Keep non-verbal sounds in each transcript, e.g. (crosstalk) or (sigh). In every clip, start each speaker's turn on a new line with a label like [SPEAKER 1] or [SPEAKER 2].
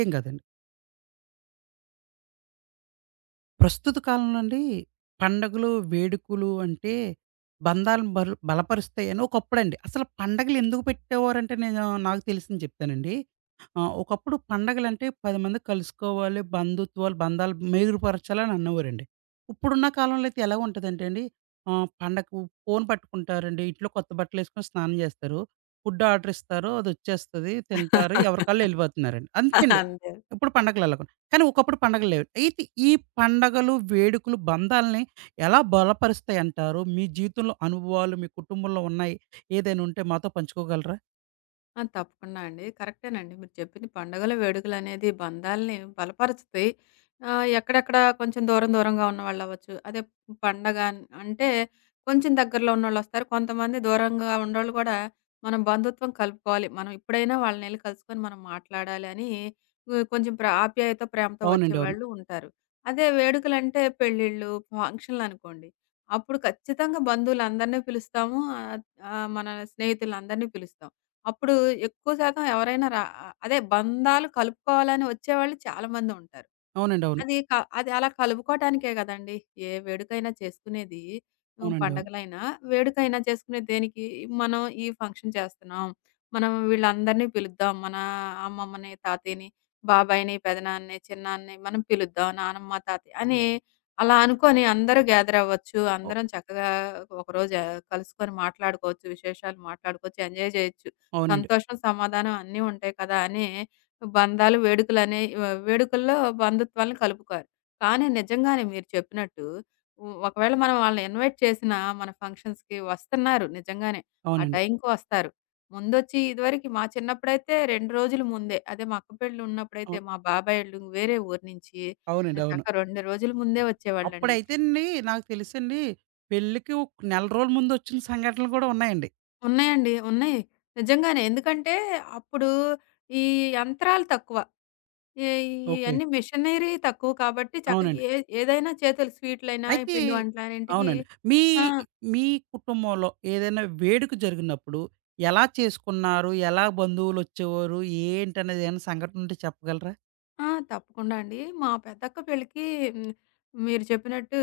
[SPEAKER 1] ఏం కాదండి. ప్రస్తుత కాలంలో అండి పండగలు, వేడుకలు అంటే బంధాలను బలపరుస్తాయని ఒకప్పుడండి. అసలు పండగలు ఎందుకు పెట్టేవారంటే నాకు తెలిసింది చెప్తానండి. ఒకప్పుడు పండగలంటే 10 మంది కలుసుకోవాలి, బంధుత్వాలు, బంధాలు మెరుగుపరచాలని అనేవారండి. ఇప్పుడున్న కాలంలో అయితే ఎలా ఉంటదంటే అండి పండగకు ఫోను పట్టుకుంటారండి. ఇంట్లో కొత్త బట్టలేసుకొని స్నానం చేస్తారు. ఫుడ్ ఆర్డర్ ఇస్తారు. అదొచ్చేస్తది. తింటారు. ఎవరి కాళ్ళు
[SPEAKER 2] (laughs)
[SPEAKER 1] ఎళ్ళిపోతున్నారండి. అంతే అండి.
[SPEAKER 2] అంతే.
[SPEAKER 1] ఇప్పుడు పండగలు అలాగ, కానీ ఒకప్పుడు పండగలు లేవు. అయితే ఈ పండగలు, వేడుకలు బంధాల్ని ఎలా బలపరుస్తాయంటారు? మీ జీవితంలో అనుభవాలు మీ కుటుంబంలో ఉన్నాయి. ఏదైనా ఉంటే మాతో పంచుకోగలరా?
[SPEAKER 2] ఆ! తప్పకుండా అండి. కరెక్టేనండి. మీరు చెప్పింది పండుగల వేడుకలనేది బంధాల్ని బలపరుస్తాయి. ఎక్కడెక్కడ కొంచెం దూరం దూరంగా ఉన్నవాళ్ళవ్వచ్చు. అదే పండగ అంటే కొంచెం దగ్గరలో ఉన్నోళ్ళొస్తారు. కొంతమంది దూరంగా ఉన్నోళ్ళు గూడా మనం బంధుత్వం కలుపుకోవాలి. మనం ఇప్పుడైనా వాళ్ళనెళ్లి కలుసుకొని మనం మాట్లాడాలి అని కొంచెం ఆప్యాయత, ప్రేమతో
[SPEAKER 1] అవునండి. అవును.
[SPEAKER 2] వచ్చేవాళ్ళు ఉంటారు. అదే వేడుకలంటే పెళ్ళిళ్ళు, ఫంక్షన్‌లనుకోండి. అప్పుడు ఖచ్చితంగా బంధువులందరినీ పిలుస్తాము. ఆహ్, ఆహ్, మన స్నేహితులందరినీ పిలుస్తాం. అప్పుడు ఎక్కువ శాతం ఎవరైనా అదే బంధాలు కలుపుకోవాలని వచ్చేవాళ్ళు చాలా మంది ఉంటారు.
[SPEAKER 1] అవునండి. అవును.
[SPEAKER 2] అది క అది అలా కలుపుకోటానికే గదండీ! ఏ వేడుకైనా చేసుకునేది. హ్మ్.
[SPEAKER 1] అవునండి. అవును.
[SPEAKER 2] పండగలైనా, వేడుకైనా చేసుకునేది దేనికి? మనం ఈ ఫంక్షన్ చేస్తున్నాం. మనం వీళ్ళందరినీ పిలుద్దాం. మన అమ్మమ్మని, తాతయ్యని, బాబాయిని, పెదనాన్నని, చిన్నాన్నని మనం పిలుద్దాం. నానమ్మ, తాతయ్య అని అలా అనుకోని అందరూ గ్యాదర్ అవ్వచ్చు.
[SPEAKER 1] అవ్
[SPEAKER 2] అందరం చక్కగా ఒకరోజు కలుసుకొని మాట్లాడుకోవచ్చు. విశేషాలు మాట్లాడుకోవచ్చు. ఎంజాయ్ జేయొచ్చు.
[SPEAKER 1] అవునండి.
[SPEAKER 2] సంతోషం, సమాధానం అన్నీ ఉంటాయి కదా! అని బంధాలు, వేడుకలనే వేడుకల్లో బంధుత్వాలను కలుపుకోరు. కానీ నిజంగానే మీరు చెప్పినట్టు ఒకవేళ మనం వాళ్ళని ఇన్వైట్ చేసినా మన ఫంక్షన్స్‌కి వస్తున్నారు నిజంగానే. ఆ
[SPEAKER 1] అవునండి.
[SPEAKER 2] టైంకి వస్తారు. ముందొచ్చి ఇదివరకు మా చిన్నప్పుడైతే 2 రోజుల ముందే అదే మా అక్క పెళ్ళి ఉన్నప్పుడైతే
[SPEAKER 1] అవ్
[SPEAKER 2] మా బాబాయోళ్ళు వేరే ఊరు నుంచి
[SPEAKER 1] అవునండి. అవును.
[SPEAKER 2] చక్క 2 రోజుల ముందే వచ్చేవాళ్ళండి.
[SPEAKER 1] అప్పుడైతేనండి, నాకు తెలుసండి, పెళ్ళికి ఒక నెల రోజుల ముందొచ్చిన సంఘటనలు కూడా ఉన్నాయండి.
[SPEAKER 2] ఉన్నాయండి. ఉన్నాయి. నిజంగానే. ఎందుకంటే అప్పుడు ఈ యంత్రాలు తక్కువ. ఏ
[SPEAKER 1] ఓకే.
[SPEAKER 2] ఇయన్నీ మిషనరీ తక్కువ కాబట్టి చక్క
[SPEAKER 1] అవునండి.
[SPEAKER 2] ఏదైనా చేతులు స్వీట్‌లైనా, ఈ
[SPEAKER 1] అయితే
[SPEAKER 2] పిండి వంటలన్నింటికి
[SPEAKER 1] అవునండి. మీ
[SPEAKER 2] ఆ!
[SPEAKER 1] మీ కుటుంబంలో ఏదైనా వేడుక జరిగినప్పుడు ఎలా చేసుకున్నారు? ఎలా బంధువులొచ్చేవారు? ఏంటనేది, ఏమైనా సంఘటన ఉంటే చెప్పగలరా?
[SPEAKER 2] ఆ! తప్పకుండా అండి. మా పెద్దక్క పెళ్ళికి హ్మ్, మీరు చెప్పినట్టు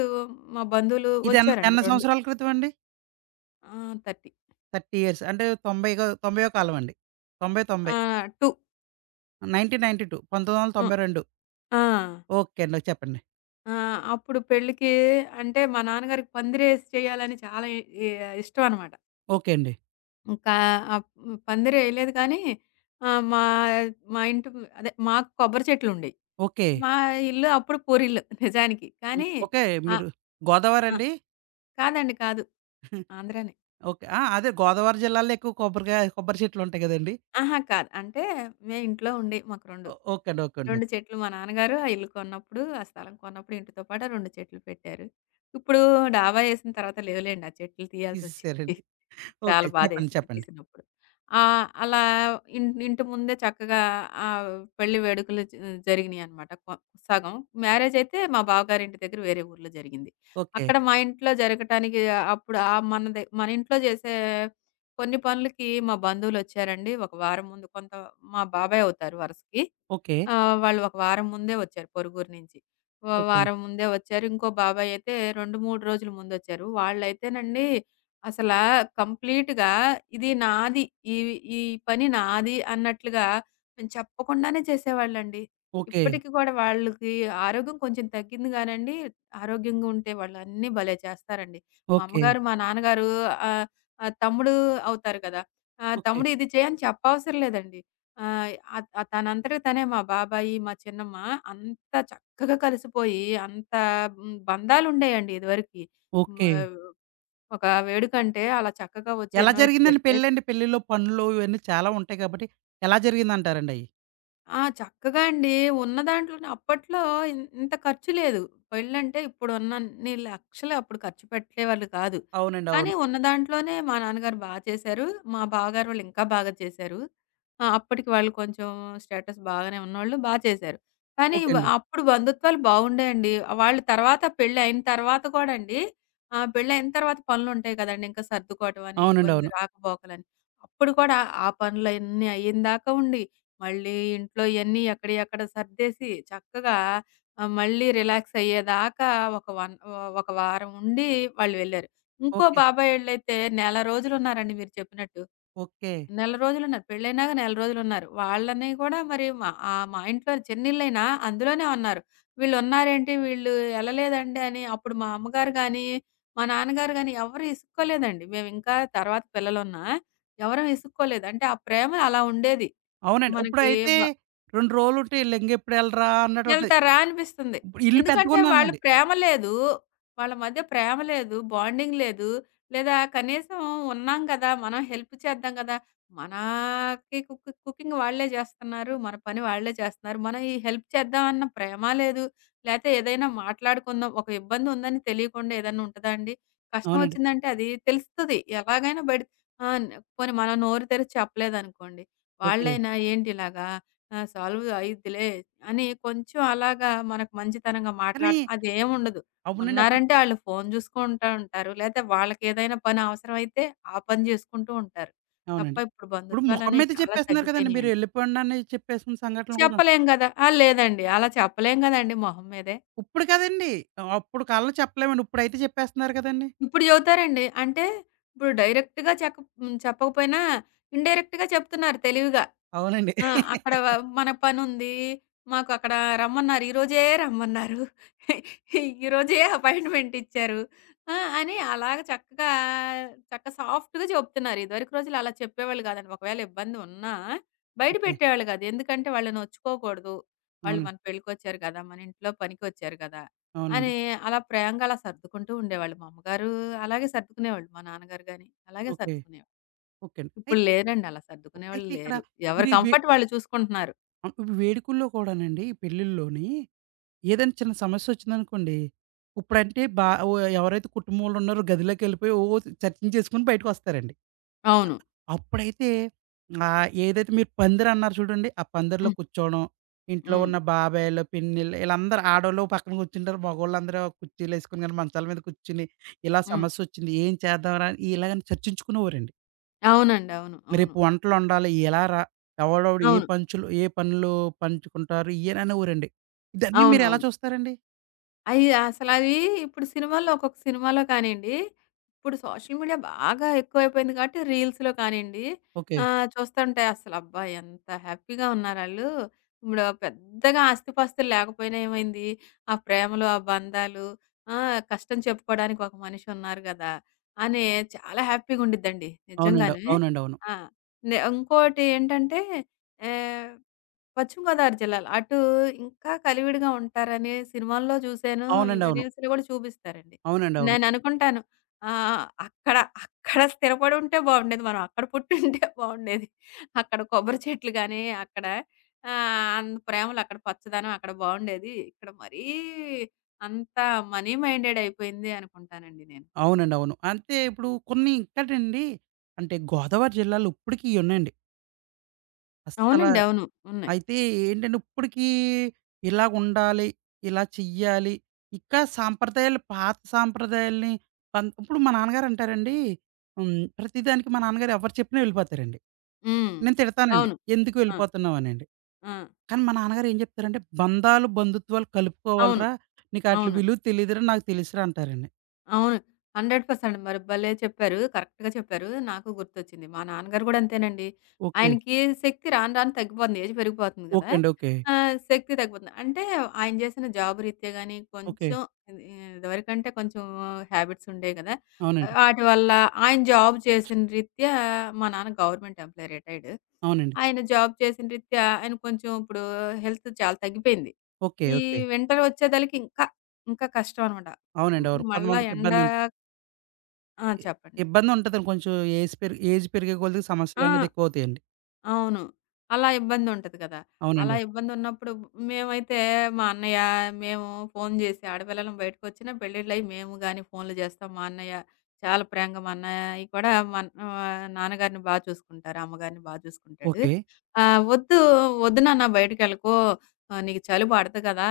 [SPEAKER 2] మా బంధువులు
[SPEAKER 1] ఇది
[SPEAKER 2] వచ్చారండి
[SPEAKER 1] ఎన్ని
[SPEAKER 2] 2
[SPEAKER 1] సంవత్సరాల క్రితం అండి?
[SPEAKER 2] ఆ! 30
[SPEAKER 1] 30 ఇయర్స్ అంటే 90 90 కాలం అండి. 90,
[SPEAKER 2] ఆ! 2
[SPEAKER 1] 1992,
[SPEAKER 2] ఆ! ఆ!
[SPEAKER 1] ఓకే అండి. చెప్పండి.
[SPEAKER 2] ఆ! అప్పుడు పెళ్ళికి అంటే మా నాన్నగారికి పందిరేసి చేయాలని చాలా ఇ ఇ ఇష్టం అన్నమాట.
[SPEAKER 1] ఓకే అండి.
[SPEAKER 2] ఇంకా అప్ పందిరేయలేదు కానీ మా మా ఇంటి అదే మాకు కొబ్బరి చెట్లుండేయి.
[SPEAKER 1] ఓకే.
[SPEAKER 2] మా ఇల్లు అప్పుడు పూరిల్లు నిజానికి.
[SPEAKER 1] హ్మ్.
[SPEAKER 2] కానీ
[SPEAKER 1] ఓకే.
[SPEAKER 2] ఆహ్,
[SPEAKER 1] మీరు గోదావరి
[SPEAKER 2] ఆ!
[SPEAKER 1] అండి?
[SPEAKER 2] కాదండి కాదు.
[SPEAKER 1] (laughs)
[SPEAKER 2] ఆంధ్రానే.
[SPEAKER 1] ఓకే. ఆ! అదే గోదావరి జిల్లాలో ఎక్కువ కొబ్బరికాయ కొబ్బరి చెట్లు ఉంటాయి కదండీ!
[SPEAKER 2] అహా! కాదు. అంటే మేం ఇంట్లో ఉండి మాకు 2
[SPEAKER 1] ఓకే అండి. ఓకే అండి.
[SPEAKER 2] 2
[SPEAKER 1] ఓకే.
[SPEAKER 2] చెట్లు మా నాన్నగారు ఆ ఇల్లు కొన్నప్పుడు, ఆ స్థలం కొన్నప్పుడు ఇంటితో పాటు ఆ 2 చెట్లు పెట్టారు. ఇప్పుడు డాబా ఏసిన తర్వాత లేవులేండి ఆ చెట్లు తీయాల్సొచ్చింది.
[SPEAKER 1] తీసేసారండి. ఓకే.
[SPEAKER 2] చాలా
[SPEAKER 1] చెప్పండి.
[SPEAKER 2] బాధేసింది
[SPEAKER 1] చెప్పండి.
[SPEAKER 2] తీసినప్పుడు. అలా ఇంటి ముందే చక్కగా ఆహ్, పెళ్లి వేడుకలు జరిగినియనమాట. సగం. మ్యారేజయితే మా బావగారింటి దగ్గర వేరే ఊర్లో జరిగింది.
[SPEAKER 1] ఓకే.
[SPEAKER 2] అక్కడ మా ఇంట్లో జరగటానికి అప్పుడు మనది మన ఇంట్లో చేసే కొన్ని పనులకి మా బంధువులొచ్చారండి. ఒక వారం ముందు కొంత మా బాబాయవుతారు వరుసకి.
[SPEAKER 1] ఓకే.
[SPEAKER 2] ఆ! వాళ్ళు ఒక వారం ముందే వచ్చారు పొరుగురు నుంచి.
[SPEAKER 1] ఓకే.
[SPEAKER 2] వారం ముందే వచ్చారు. ఇంకో బాబాయ్ అయితే 2, 3 రోజుల ముందొచ్చారు. వాళ్ళైతేనండి అసలా కంప్లీట్‌గా ఇది నాది. ఈ ఈ పని నాది అన్నట్లుగా మేము చెప్పకుండానే చేసేవాళ్ళండి.
[SPEAKER 1] ఓకే.
[SPEAKER 2] ఇప్పటికి కూడా వాళ్ళకి ఆరోగ్యం కొంచెం తగ్గింది గానండి, ఆరోగ్యంగా ఉంటే వాళ్ళు అన్నీ భలే చేస్తారండి. మా
[SPEAKER 1] ఓకే.
[SPEAKER 2] అమ్మగారు, మా నాన్నగారు ఆహ్, ఆహ్, తమ్ముడు అవుతారు కదా!
[SPEAKER 1] ఓకే.
[SPEAKER 2] తమ్ముడు ఇది చెయ్యని చెప్పవసరం లేదండి. ఆ! తనంతట తనే మా బాబాయి, మా చిన్నమ్మ అంత చక్కగా కలిసిపోయి, అంత హ్మ్, బంధాలుండేయండి ఇదివరకి. హ్మ్.
[SPEAKER 1] ఓకే.
[SPEAKER 2] ఒక వేడుకంటే అలా చక్కగా వచ్చి
[SPEAKER 1] ఎలా
[SPEAKER 2] ఇన్వైట్
[SPEAKER 1] జరిగిందండి
[SPEAKER 2] చేస్తే
[SPEAKER 1] పెళ్ళండి? పెళ్ళిలో పనులు ఇవన్నీ చాలా ఉంటాయి కాబట్టి ఎలా జరిగిందంటారండి అయి?
[SPEAKER 2] ఆ! చక్కగా అండి. ఉన్న దాంట్లోనే అప్పట్లో ఇంత ఖర్చు లేదు. పెళ్ళంటే ఇప్పుడున్నన్ని లక్షలు అప్పుడు ఖర్చు పెట్టేవాళ్ళు కాదు.
[SPEAKER 1] అవునండి.
[SPEAKER 2] కానీ
[SPEAKER 1] అవును.
[SPEAKER 2] ఉన్న దాంట్లోనే మా నాన్నగారు బా చేశారు. మా బావగారు వాళ్ళు ఇంకా బాగా చేశారు. ఆ! అప్పటికి వాళ్ళు కొంచెం స్టేటస్ బాగానే ఉన్నోళ్ళు బా చేశారు. కానీ
[SPEAKER 1] ఓకే అండి.
[SPEAKER 2] అప్పుడు బంధుత్వాలు బావుండేయండి. వాళ్ళు తర్వాత పెళ్ళయిన తర్వాత కూడా అండి పెళ్ళయిన తర్వాత పనులుంటాయి కదండీ! ఇంకా సర్దుకోవటం అని,
[SPEAKER 1] అవునండి.
[SPEAKER 2] కొన్ని
[SPEAKER 1] అవును.
[SPEAKER 2] రాకపోకలని. అప్పుడు కూడా ఆ పనులన్నీ అయ్యిందాకా ఉండి మళ్ళీ ఇంట్లో ఇయన్నీ ఎక్కడియి అక్కడ సర్దేసి చక్కగా మళ్ళీ రిలాక్స్ అయ్యేదాకా ఒక వారం ఉండి వాళ్ళు వెళ్లారు. ఇంకో
[SPEAKER 1] ఓకే.
[SPEAKER 2] బాబాయోళ్ళైతే నెల రోజులున్నారండి మీరు చెప్పినట్టు.
[SPEAKER 1] ఓకే.
[SPEAKER 2] నెల రోజులున్నారు. పెళ్లయినాక నెల రోజులున్నారు. వాళ్ళని గూడా మరి మా మా ఇంట్లో చిన్నిళ్ళైనా అందులోనే ఉన్నారు. వీళ్ళున్నారేంటి వీళ్ళు ఎళ్ళలేదండి అని అప్పుడు మా అమ్మగారు గాని, మా నాన్నగారు గాని ఎవరు ఇసుక్కోలేదండి. మేమింకా తర్వాత పిల్లలున్నా ఎవరం ఇసుక్కోలేదు. అంటే ఆ ప్రేమ అలా ఉండేది.
[SPEAKER 1] అవునండి.
[SPEAKER 2] మనకి
[SPEAKER 1] ఇప్పుడైతే 2 రోజులుంటే ఈళ్ళింకెప్పుడెళ్ళరా అన్నట్టు ఉంటది.
[SPEAKER 2] ఎళ్తారా అనిపిస్తుంది.
[SPEAKER 1] ఇప్పుడు ఇల్లు
[SPEAKER 2] ఎందుకంటే వాళ్ళు
[SPEAKER 1] పెద్దగున్నానండి.
[SPEAKER 2] ప్రేమ లేదు. వాళ్ళ మధ్య ప్రేమ లేదు, బాండింగ్ లేదు. లేదా కనీసం ఉన్నాం గదా! మనం హెల్ప్ చేద్దాం గదా! మనకి కుకింగ్ వాళ్ళే జేస్తున్నారు. మన పని వాళ్ళే చేస్తున్నారు. మనం ఈ హెల్ప్ చేద్దాం అన్న ప్రేమ లేదు. లేతే ఏదైనా మాట్లాడుకుందాం. ఒక ఇబ్బంది ఉందని తెలియకుండా ఏదన్నా ఉంటదా అండి? కష్టం
[SPEAKER 1] అవునండి.
[SPEAKER 2] వచ్చిందంటే అది తెలుస్తది. ఎలాగైనా బయట ఆహ్, పోనీ మనం నోరు తెరిచి చెప్పలేదనుకోండి.
[SPEAKER 1] ఓకే.
[SPEAKER 2] వాళ్ళైనా ఏంటిలాగా ఆ! సాల్వ్ అయిద్దిలే అని కొంచెం అలాగా మనకు మంచితనంగా
[SPEAKER 1] కానీ
[SPEAKER 2] మాట్లాడ అదేముండదు.
[SPEAKER 1] అవునండి. అప్పుడు
[SPEAKER 2] ఉన్నారంటే ఆళ్ళు ఫోను చూసుకుంటా ఉంటారు. లేతే వాళ్ళకేదైనా పని అవసరమైతే ఆ పని జేసుకుంటూ ఉంటారు. తప్ప
[SPEAKER 1] అవునండి.
[SPEAKER 2] ఇప్పుడు
[SPEAKER 1] ఇప్పుడు మొఖం
[SPEAKER 2] బంధుత్వాలనేవి
[SPEAKER 1] మీద
[SPEAKER 2] చాలా
[SPEAKER 1] చెప్పేస్తున్నారు కదండీ! మీరు
[SPEAKER 2] తగ్గిపోయినియండి.
[SPEAKER 1] ఎళ్ళిపోండని చెప్పేసిన సంఘటనలు కూడా
[SPEAKER 2] చెప్పలేం గదా! ఆ! లేదండి. అలా చెప్పలేం గదండీ మొహం మీదే.
[SPEAKER 1] ఇప్పుడు కాదండి. అప్పుడు కాలంలో చెప్పలేమండి. ఇప్పుడైతే చెప్పేస్తున్నారు కదండీ!
[SPEAKER 2] ఇప్పుడు చెబుతారండి. అంటే ఇప్పుడు డైరెక్ట్‌గా హ్మ్. చెప్పకపోయినా ఇండైరెక్ట్‌గా చెప్తున్నారు తెలివిగా.
[SPEAKER 1] అవునండి.
[SPEAKER 2] ఆ! అక్కడ మన పనుంది. మాకు అక్కడ రమ్మన్నారు. ఈరోజే రమ్మన్నారు. ఈరోజే అపాయింట్‌మెంట్ ఇచ్చారు. ఆ! అని అలాగ చక్కగా చక్క సాఫ్ట్‌గా చెప్తున్నారు. ఇదివరకు రోజుల్లో అలా చెప్పేవాళ్ళు కాదండి. ఒకవేళ ఇబ్బంది ఉన్నా బయట
[SPEAKER 1] ఓకే.
[SPEAKER 2] పెట్టేవాళ్ళు కాదు. ఎందుకంటే వాళ్ళని నొచ్చుకోకూడదు. వాళ్ళు
[SPEAKER 1] అవును.
[SPEAKER 2] మన పెళ్ళికొచ్చారు కదా! మన ఇంట్లో పనికొచ్చారు కదా!
[SPEAKER 1] అవునండి.
[SPEAKER 2] అని అలా ప్రేమగా అలా సర్దుకుంటూ ఉండేవాళ్ళు. మా అమ్మగారు అలాగే సర్దుకునేవాళ్ళు. మా నాన్నగారు గాని అలాగే
[SPEAKER 1] ఓకే.
[SPEAKER 2] సర్దుకునేవాళ్ళు.
[SPEAKER 1] ఓకే అండి.
[SPEAKER 2] ఇప్పుడు
[SPEAKER 1] అయితే,
[SPEAKER 2] లేరండి. అలా సర్దుకునేవాళ్ళు
[SPEAKER 1] అయితే ఇక్కడ
[SPEAKER 2] లేరు. ఎవరి
[SPEAKER 1] మీరు ఈ వే
[SPEAKER 2] కంఫర్ట్ వాళ్ళు చూసుకుంటున్నారు.
[SPEAKER 1] ఆహ్, వేడుకల్లో కూడానండి ఈ పెళ్ళిల్లోని ఏదైనా చిన్న సమస్యొచ్చిందనుకోండి, ఇప్పుడంటే ఎవరైతే కుటుంబంలో ఉన్నారో గదిలోకెళ్ళిపోయి చర్చించేసుకొని బయటకొస్తారండి.
[SPEAKER 2] అవును.
[SPEAKER 1] అప్పుడైతే ఏదైతే మీరు పందిరన్నారు చూడండి. ఆ పందిరిలో
[SPEAKER 2] హ్మ్.
[SPEAKER 1] కూర్చోవడం, ఇంట్లో
[SPEAKER 2] హ్మ్.
[SPEAKER 1] ఉన్న బాబాయిలు, పిన్నిలు ఈళ్ళందరూ ఆడోళ్ళు ఓ పక్కన కూర్చుంటారు. మగోళ్ళందరూ కుర్చీలేసుకొని గాని, మంచాల మీద కూర్చుని ఇలా
[SPEAKER 2] హ్మ్.
[SPEAKER 1] సమస్యొచ్చింది. ఏం చేద్దాంరా, ఇలాగని చర్చించుకునేవారండి.
[SPEAKER 2] అవునండి. అవును. అవును.
[SPEAKER 1] రేపు వంటలొండాలి ఎలారా? ఎవడెవడు
[SPEAKER 2] అవును.
[SPEAKER 1] ఏ పనులు పంచుకుంటారు ఇయ్యని అనేవారండి. ఇదన్నీ మీరెలా
[SPEAKER 2] అవునవును.
[SPEAKER 1] చూస్తారండి?
[SPEAKER 2] అయి అసలవి ఇప్పుడు సినిమాల్లో ఒక్కొక్క సినిమాలో కానియండి, ఇప్పుడు సోషల్ మీడియా బాగా ఎక్కువైపోయింది కాబట్టి రీల్స్‌లో కానియండి,
[SPEAKER 1] ఓకే.
[SPEAKER 2] చూస్తుంటే అసలబ్బా! ఎంత హ్యాపీగా ఉన్నారాళ్ళు. ఇప్పుడు పెద్దగా ఆస్తిపాస్తులు లేకపోయినా ఏమైంది? ఆ ప్రేమలు, ఆ బంధాలు, ఆ! కష్టం చెప్పుకోవడానికి ఒక మనిషి ఉన్నారు గదా! అని చాలా హ్యాపీగా ఉండిద్దండి
[SPEAKER 1] అవునండి.
[SPEAKER 2] నిజంగానే.
[SPEAKER 1] అవునండి. అవును.
[SPEAKER 2] ఆ! ఇంకోటి ఏంటంటే ఆహ్ పశ్చిమ గోదావరి జిల్లాలో. అటూ ఇంకా కలివిడిగా ఉంటారని సినిమాల్లో చూసాను.
[SPEAKER 1] అవునండి. అవును.
[SPEAKER 2] రీల్స్‌లో గూడా చూపిస్తారండి.
[SPEAKER 1] అవునండి. అవును.
[SPEAKER 2] నేననుకుంటాను ఆహ్, అక్కడ, అక్కడ స్థిరపడి ఉంటే బావుండేది. మనం అక్కడ పుట్టుంటే (laughs) బావుండేది. అక్కడ కొబ్బరి చెట్లు గాని, అక్కడ అంత ప్రేమలు, అక్కడ పచ్చదనం అక్కడ బావుండేది. ఇక్కడ మరీ అంత మనీ మైండెడ్ అయిపోయింది అనుకుంటానండి నేను.
[SPEAKER 1] అవునండి. అవును. అంటే ఇప్పుడు కొన్ని ఇంకాటండి, అంటే గోదావరి జిల్లాలో ఇప్పటికి ఇయున్నాయండి. అస్సల
[SPEAKER 2] అవునండి. అవును. ఉన్నాయి.
[SPEAKER 1] అయితే ఏంటంటే ఇప్పటికి ఇలాగుండాలి, ఇలా చెయ్యాలి. ఇంకా సాంప్రదాయాలు పాత సాంప్రదాయాల్ని ఇప్పుడు మా నాన్నగారు అంటారండి, హ్మ్, ప్రతిదానికి మా నాన్నగారు ఎవరు చెప్పినా వెళ్ళిపోతారండి.
[SPEAKER 2] హ్మ్.
[SPEAKER 1] నేను తిడతానండి.
[SPEAKER 2] అవును.
[SPEAKER 1] ఎందుకు
[SPEAKER 2] ఆ!
[SPEAKER 1] వెళ్ళిపోతున్నావు అనండి.
[SPEAKER 2] ఆ!
[SPEAKER 1] కానీ మా నాన్నగారు ఏం చెప్తారంటే, "బంధాలు, బంధుత్వాలు
[SPEAKER 2] అవును.
[SPEAKER 1] కలుపుకోవాలిరా! నీకాట్లి
[SPEAKER 2] అవును.
[SPEAKER 1] విలువ తెలీదురా, నాకు తెలుసురా" అంటారండి.
[SPEAKER 2] అవును. 100% మరి భలే చెప్పారు. కరెక్ట్‌గా చెప్పారు. నాకు గుర్తొచ్చింది. మా నాన్నగారు గూడా అంతేనండి.
[SPEAKER 1] ఓకే.
[SPEAKER 2] ఆయనకి శక్తి రాను రాను తగ్గిపోతుంది. ఏజ్ పెరిగిపోతుంది
[SPEAKER 1] ఓకే
[SPEAKER 2] గదా!
[SPEAKER 1] అండి. ఓకే.
[SPEAKER 2] ఆ! శక్తి తగ్గిపోతుంది. అంటే ఆయన జేసిన జాబ్ రీత్యా గాని
[SPEAKER 1] ఓకే.
[SPEAKER 2] కొంచెం ఇది ఇదివరకంటే కొంచెం హ్యాబిట్స్ ఉండేవి గదా!
[SPEAKER 1] అవునండి.
[SPEAKER 2] ఆటి వల్ల ఆయన జాబ్ చేసిన రీత్యా మా నాన్న గవర్నమెంట్ ఎంప్లాయీ రిటైర్డ్.
[SPEAKER 1] అవునండి.
[SPEAKER 2] ఆయన జాబ్ చేసిన రీత్యా ఆయన కొంచెం ఇప్పుడు హెల్త్ చాలా తగ్గిపోయింది.
[SPEAKER 1] ఓకే.
[SPEAKER 2] ఈ
[SPEAKER 1] ఓకే.
[SPEAKER 2] వింటర్ వచ్చేదలికి ఇంకా ఇంకా కష్టం అనమాట.
[SPEAKER 1] అవునండి.
[SPEAKER 2] హ్మ్.
[SPEAKER 1] అవును.
[SPEAKER 2] మళ్ళా
[SPEAKER 1] కొంతమందికి
[SPEAKER 2] ఆ!
[SPEAKER 1] ఇ
[SPEAKER 2] చెప్పండి.
[SPEAKER 1] ఇబ్బందుంటదండి కొంచెం. ఏజ్ పెరిగే కొలిది
[SPEAKER 2] ఆ!
[SPEAKER 1] సమస్యలనేది ఎక్కువవుతాయండి.
[SPEAKER 2] అవును. అలా ఇబ్బందుంటది కదా!
[SPEAKER 1] అవునండి.
[SPEAKER 2] అలా ఇబ్బందున్నప్పుడు మేమైతే మా అన్నయ్య, మేము ఫోను జేసి ఆడపిల్లలం బయటకొచ్చినా పెళ్ళిళ్ళయి మేము గాని ఫోనులు జేస్తాం. మా అన్నయ్య చాలా ప్రేమగా మా అన్నయ్య కూడా నాన్నగారిని బా చూసుకుంటారు. అమ్మగారిని బా చూసుకుంటాడు.
[SPEAKER 1] ఓకే.
[SPEAKER 2] "వద్దు, వద్దు నాన్న బయటికెళ్ళకు. నీకు చలి పడదు కదా!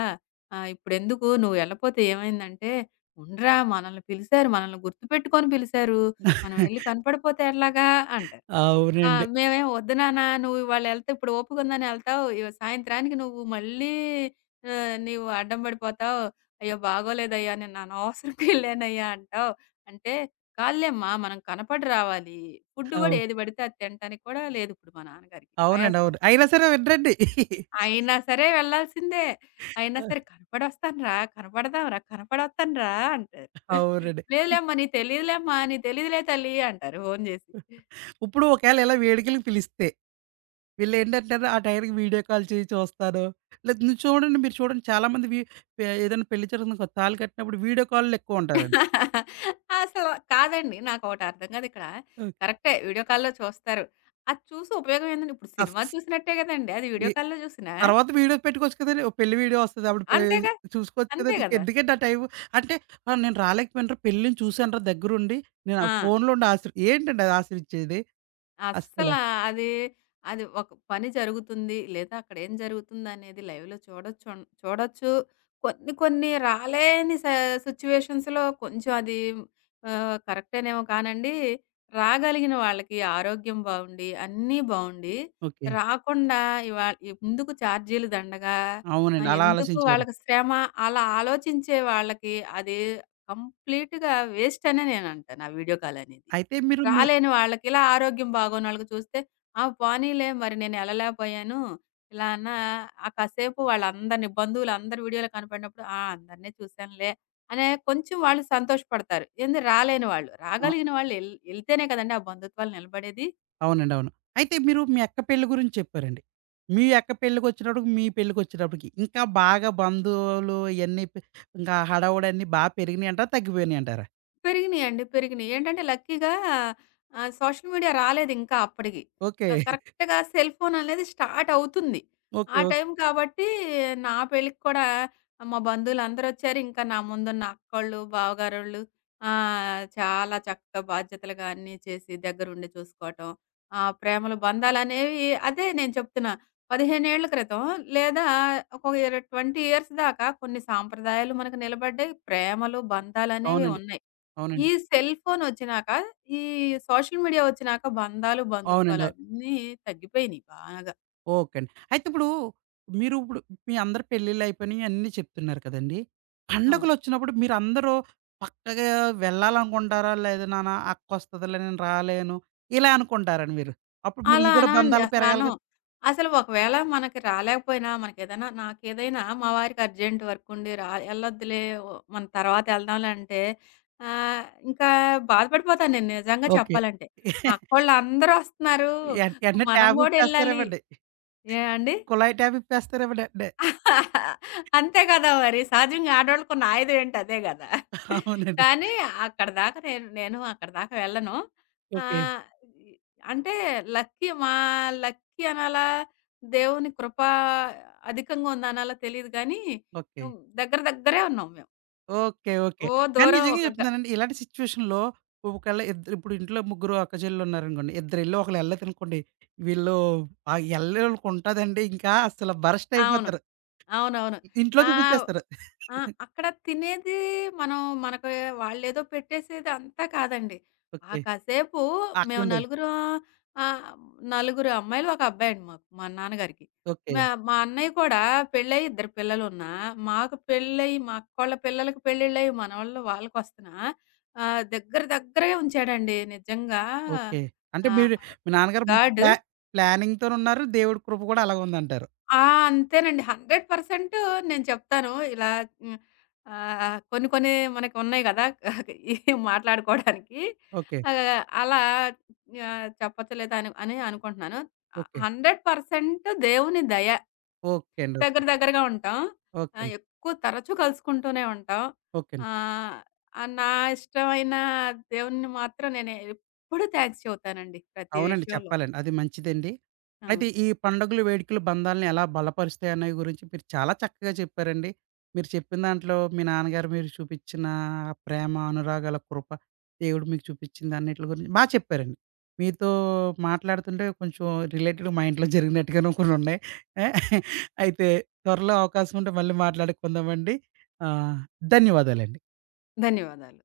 [SPEAKER 2] ఇప్పుడెందుకు నువ్వు ఎళ్ళపోతే ఏమైందంటే." "ఉండరా మనల్ని పిలిసారు. మనల్ని గుర్తుపెట్టుకొని పిలిసారు. మనం ఎళ్లి
[SPEAKER 1] (laughs)
[SPEAKER 2] కనపడిపోతే ఎలాగా" అంటారు. ఆ!
[SPEAKER 1] అవునండి.
[SPEAKER 2] మేమేం, "వద్దు నాన్న నువ్వు ఇవాళ ఎళ్తే ఇప్పుడు ఓపికుందని ఎళ్తావు. ఇగ సాయంత్రానికి నువ్వు మళ్ళీ నీవు అడ్డం పడిపోతావు. అయ్యో! బాగోలేదయ్యా! నేను అనవసరంగా ఎళ్ళానయ్యా" అంటావు. అంటే, "కాదులేమ్మా మనం కనపడి రావాలి. ఫుడ్ గూడా
[SPEAKER 1] అవును.
[SPEAKER 2] ఏది పడితే అది తినటానికి కూడా లేదు ఇప్పుడు మా నాన్నగారికి.
[SPEAKER 1] అవునండి.
[SPEAKER 2] ఆయాసం
[SPEAKER 1] అవును. అయినా
[SPEAKER 2] వస్తదన్నమాట.
[SPEAKER 1] సరే వినరండి.
[SPEAKER 2] అయినా సరే వెళ్ళాల్సిందే. అయినా సరే
[SPEAKER 1] (laughs)
[SPEAKER 2] కనపడొస్తాను రా, కనపడదాం రా, కనపడొత్తాను రా" అంటారు.
[SPEAKER 1] అవునండి.
[SPEAKER 2] "లేదులేమ్మా నీకు తెలీదులేమ్మా, నీకు తెలీదులే తల్లి" అంటారు ఫోను జేసి.
[SPEAKER 1] ఇప్పుడు ఒకవేళ ఇలా వేడుకలకి పిలిస్తే వీళ్ళేంటంటే ఆ టైంకి వీడియో కాల్ చేసి చూస్తాను. లేదు, నువ్వు చూడండి, మీరు చూడండి, చాలామంది ఏదైనా పెళ్లి జరుగుతుంది కదా! తాళి కట్టినప్పుడు వీడియో కాల్‌లో ఎక్కువుంటారండి.
[SPEAKER 2] అసలు కాదండి. నాకొకటి అర్థం కాదు ఇక్కడ.
[SPEAKER 1] ఓకే.
[SPEAKER 2] కరెక్టే వీడియో కాల్‌లో చూస్తారు. అది చూసి ఉపయోగం ఏందండి? ఇప్పుడు సినిమా
[SPEAKER 1] అస్
[SPEAKER 2] చూసినట్టే కదండీ! అది వీడియో
[SPEAKER 1] ఈ
[SPEAKER 2] కాల్‌లో చూసినా.
[SPEAKER 1] తర్వాత వీడియోస్ పెట్టుకోవచ్చు కదండీ! ఓ పెళ్లి వీడియో వస్తది. అప్పుడు పోయి
[SPEAKER 2] అంతేగా!
[SPEAKER 1] చూసుకోవచ్చు
[SPEAKER 2] అంతే
[SPEAKER 1] కదండీ!
[SPEAKER 2] కదా!
[SPEAKER 1] ఎందుకండి ఆ టైము. అంటే నేను రాలేకపోయానురా, పెళ్ళిని చూసానురా దగ్గరుండి. నేను ఆ
[SPEAKER 2] ఆ!
[SPEAKER 1] ఫోనులో ఉండి ఏంటండి అది ఆశీర్విచ్చేది? అస్సల.
[SPEAKER 2] అస్సల అది, అది ఒక పని జరుగుతుంది. లేదా అక్కడేం జరుగుతుందనేది లైవ్‌లో చూడొచ్చు. కొన్ని కొన్ని రాలేని సిట్యుయేషన్స్‌లో కొంచెం అది కరెక్టేనేమో కానండి. రాగలిగిన వాళ్ళకి ఆరోగ్యం బావుండి, అన్నీ బావుండి,
[SPEAKER 1] ఓకే.
[SPEAKER 2] రాకుండా ఇవాళ ఎందుకు ఛార్జీలు దండగా,
[SPEAKER 1] అవునండి. అలా
[SPEAKER 2] ఎందుకు
[SPEAKER 1] ఆలోచించేవారు.
[SPEAKER 2] వాళ్ళకి శ్రమ అలా ఆలోచించే వాళ్ళకి అది కంప్లీట్‌గా వేస్ట్ అనే నేనంటాను ఆ వీడియో కాల్ అనేది.
[SPEAKER 1] అయితే మీరు మీ
[SPEAKER 2] రాలేని వాళ్ళకి, ఇలా ఆరోగ్యం బాగోనోళ్ళకి చూస్తే, ఆ! పోనీలే మరి నేను ఎళ్ళలేకపోయాను. ఇలా అన్నా ఆ కాసేపు వాళ్ళందరిని బంధువులందరి వీడియోలో కనపడినప్పుడు, ఆ! అందరిని చూశానులే అనే కొంచెం వాళ్ళు సంతోషపడతారు. ఏంది రాలేని వాళ్ళు.
[SPEAKER 1] అవు
[SPEAKER 2] రాగలిగిన వాళ్ళు ఎళ్తేనే కదండీ ఆ బంధుత్వాలు నిలబడేది.
[SPEAKER 1] అవునండి. అవును. అయితే మీరు మీ అక్క పెళ్లి గురించి చెప్పారండి. మీ అక్క పెళ్ళికొచ్చినప్పటికి, మీ పెళ్ళికొచ్చేటప్పటికి ఇంకా బాగా బంధువులు ఇయన్నీ ఇంకా హడావుడన్నీ బా పెరిగినియంటారా? తగ్గిపోయినియంటారా?
[SPEAKER 2] పెరిగినియండి. పెరిగినియి. ఏంటంటే లక్కీగా సోషల్ మీడియా రాలేదింకా అప్పటికి.
[SPEAKER 1] ఓకే.
[SPEAKER 2] కరెక్ట్‌గా సెల్ ఫోన్ అనేది స్టార్ట్ అవుతుంది.
[SPEAKER 1] ఓకే.
[SPEAKER 2] ఆ
[SPEAKER 1] ఓకే.
[SPEAKER 2] టైం కాబట్టి నా పెళ్ళికి కూడా మా బంధువులందరొచ్చారు. ఇంకా నా ముందున్న అక్కోళ్ళు, బావగారోళ్ళు చాలా చక్కగా బాధ్యతలుగా అన్నీ చేసి దగ్గరుండి చూసుకోవటం. ఆ ప్రేమలు బంధాలనేవి అదే నేను చెప్తున్నా. 15 ఏళ్ల క్రితం లేదా ఒక 20 ఇయర్స్ దాకా కొన్ని సాంప్రదాయాలు మనకు నిలబడ్డాయి. ప్రేమలు, బంధాలనేవి
[SPEAKER 1] అవునండి.
[SPEAKER 2] ఉన్నాయి. ఈ
[SPEAKER 1] అవునండి.
[SPEAKER 2] సెల్ ఫోనొచ్చినాక, ఈ సోషల్ మీడియా ఒచ్చినాక బంధాలు,
[SPEAKER 1] అవునండి.
[SPEAKER 2] బంధుత్వాలన్నీ తగ్గిపోయినియి బాగా.
[SPEAKER 1] ఓకే అండి. అయితే ఇప్పుడు మీరు ఇప్పుడు మీ అందరి పెళ్ళిళ్ళయిపోయినయి అన్నీ చెప్తున్నారు కదండీ!
[SPEAKER 2] అవును.
[SPEAKER 1] పండగలొచ్చినప్పుడు మీరందరూ పక్కాగా వెళ్ళాలనుకుంటారా? లేదు నాన్న అక్కొస్తదిలే నేను రాలేను, ఇలా అనుకుంటారండి మీరు. అప్పుడు మరి
[SPEAKER 2] అలా
[SPEAKER 1] ఇవి కూడా
[SPEAKER 2] అనండి.
[SPEAKER 1] బంధాలు పెరగాలి
[SPEAKER 2] అసలను.
[SPEAKER 1] కదా!
[SPEAKER 2] అసలు ఒకవేళ మనకి రాలేకపోయినా, మనకేదైనా నాకేదైనా మా వారికి అర్జెంట్ వర్కుండి రా ఎళ్ళొద్దులే ఓ మనం తర్వాత ఎళ్దాంలే అంటే ఆహ్, ఇంకా బాధపడిపోతాను నేను నిజంగా
[SPEAKER 1] ఓకే.
[SPEAKER 2] చెప్పాలంటే. అక్కోళ్ళందరూ ఒస్తున్నారు.
[SPEAKER 1] ఎంటనే
[SPEAKER 2] మనం
[SPEAKER 1] ట్యాబ్
[SPEAKER 2] గూడా ఎళ్ళాలి.
[SPEAKER 1] ఇప్పేస్తారేమండి.
[SPEAKER 2] ఏ అండి?
[SPEAKER 1] కుళాయి ట్యాబ్ ఇప్పేస్తారేమో వెంటనే.
[SPEAKER 2] అంతే కదా మరి. సహజంగా ఆడోళ్ళకున్న ఆయుధం ఏంటి అదే గదా!
[SPEAKER 1] అవునండి.
[SPEAKER 2] కానీ అక్కడిదాకా నేను నేను అక్కడిదాకా వెళ్ళను.
[SPEAKER 1] ఓకే.
[SPEAKER 2] ఆహ్, ఇ అంటే లక్కీ మా లక్కీ అనాలా? దేవుని కృప అధికంగా ఉందనాలా తెలీదు గానీ,
[SPEAKER 1] ఓకే.
[SPEAKER 2] హ్మ్. దగ్గర దగ్గరే ఉన్నాం మేము.
[SPEAKER 1] ఓకే. ఓకే.
[SPEAKER 2] ఓ
[SPEAKER 1] కానీ
[SPEAKER 2] దూరం
[SPEAKER 1] నిజంగా
[SPEAKER 2] ఒక గ
[SPEAKER 1] చెప్తున్నానండి. ఇలాంటి సిట్యుయేషన్‌లో ఒకవేళ ఇద్దరు, ఇప్పుడు ఇంట్లో ముగ్గురు అక్కచెల్లెళ్ళున్నారనుకోండి. ఇద్దరెళ్ళి ఒకళ్ళు ఎళ్ళలేదనుకోండి. వీళ్ళు ఆ ఎళ్ళనోళ్ళకుంటాదండి ఇంకా, అసలు బరస్ట్
[SPEAKER 2] అవును.
[SPEAKER 1] అయిపోతారు.
[SPEAKER 2] అవునవును.
[SPEAKER 1] ఇంట్లో
[SPEAKER 2] ఆహ్,
[SPEAKER 1] చూపిచ్చేస్తారు.
[SPEAKER 2] ఆ! అక్కడ తినేది మనం మనకు వాళ్ళేదో పెట్టేసేది అంతా కాదండి. ఆ
[SPEAKER 1] ఓకే.
[SPEAKER 2] కాసేపు మేము
[SPEAKER 1] అక్కడుండేది.
[SPEAKER 2] నలుగురం ఆహ్, నలుగురు అమ్మాయిలు, ఒక అబ్బాయండి మాకు మా నాన్నగారికి.
[SPEAKER 1] ఓకే.
[SPEAKER 2] మా మా అన్నయ్య కూడా పెళ్ళయి 2 పిల్లలున్నా, మాకు పెళ్ళయి మా అక్కోళ్ళ పిల్లలకి పెళ్ళిళ్ళయి మనోళ్ళు వాళ్ళకొస్తున్నా దగ్గర దగ్గరే ఉంచాడండి నిజంగా
[SPEAKER 1] ఓకే. అంటే
[SPEAKER 2] ఆహ్,
[SPEAKER 1] మీరు మీ నాన్నగారు మంచి
[SPEAKER 2] గాడ్.
[SPEAKER 1] ప్లానింగ్‌తోనున్నారు. దేవుడి కృప కూడా అలాగుందంటారు.
[SPEAKER 2] ఆ! అంతేనండి. 100% నేను చెప్తాను. ఇలా హ్మ్. కొన్ని కొన్ని మనకున్నాయి గదా! ఈ మాట్లాడుకోవడానికి.
[SPEAKER 1] ఓకే.
[SPEAKER 2] ఆహ్, అలా చెప్పొచ్చా లేదా అని అని అనుకుంటున్నాను.
[SPEAKER 1] ఓకే.
[SPEAKER 2] 100% దేవుని దయ.
[SPEAKER 1] ఓకే అండి. ఓకే.
[SPEAKER 2] దగ్గర దగ్గరగా ఉంటాం.
[SPEAKER 1] ఓకే అండి.
[SPEAKER 2] ఎక్కువ తరచూ కలుసుకుంటూనే ఉంటాం.
[SPEAKER 1] ఓకే.
[SPEAKER 2] ఆహ్, ఆహ్, నా ఇష్టమైన దేవుణ్ణి మాత్రం నేను ఎప్పుడూ థాంక్స్ చెబుతానండి. ప్రతి
[SPEAKER 1] అవునండి.
[SPEAKER 2] విషయంలో.
[SPEAKER 1] చెప్పాలండి. అది మంచిదండి. అయితే
[SPEAKER 2] అవును.
[SPEAKER 1] ఈ పండుగలు, వేడుకలు బంధాలను ఎలా బలపరుస్తాయి అనే గురించి మీరు చాలా చక్కగా చెప్పారండి. మీరు చెప్పిన దాంట్లో మీ నాన్నగారు మీరు చూపిచ్చిన ప్రేమ, అనురాగాల కృప, దేవుడు మీకు చూపిచ్చింది అన్నిట్లి గురించి బా చెప్పారండి. మీతో మాట్లాడుతుంటే కొంచెం రిలేటెడ్, మా ఇంట్లో జరిగినట్టుగాను కొన్నున్నాయి. అయితే త్వరలో అవకాశం ఉంటే మళ్ళీ మాట్లాడుకుందామండి. ఆహ్, ధన్యవాదాలండి.
[SPEAKER 2] ధన్యవాదాలు.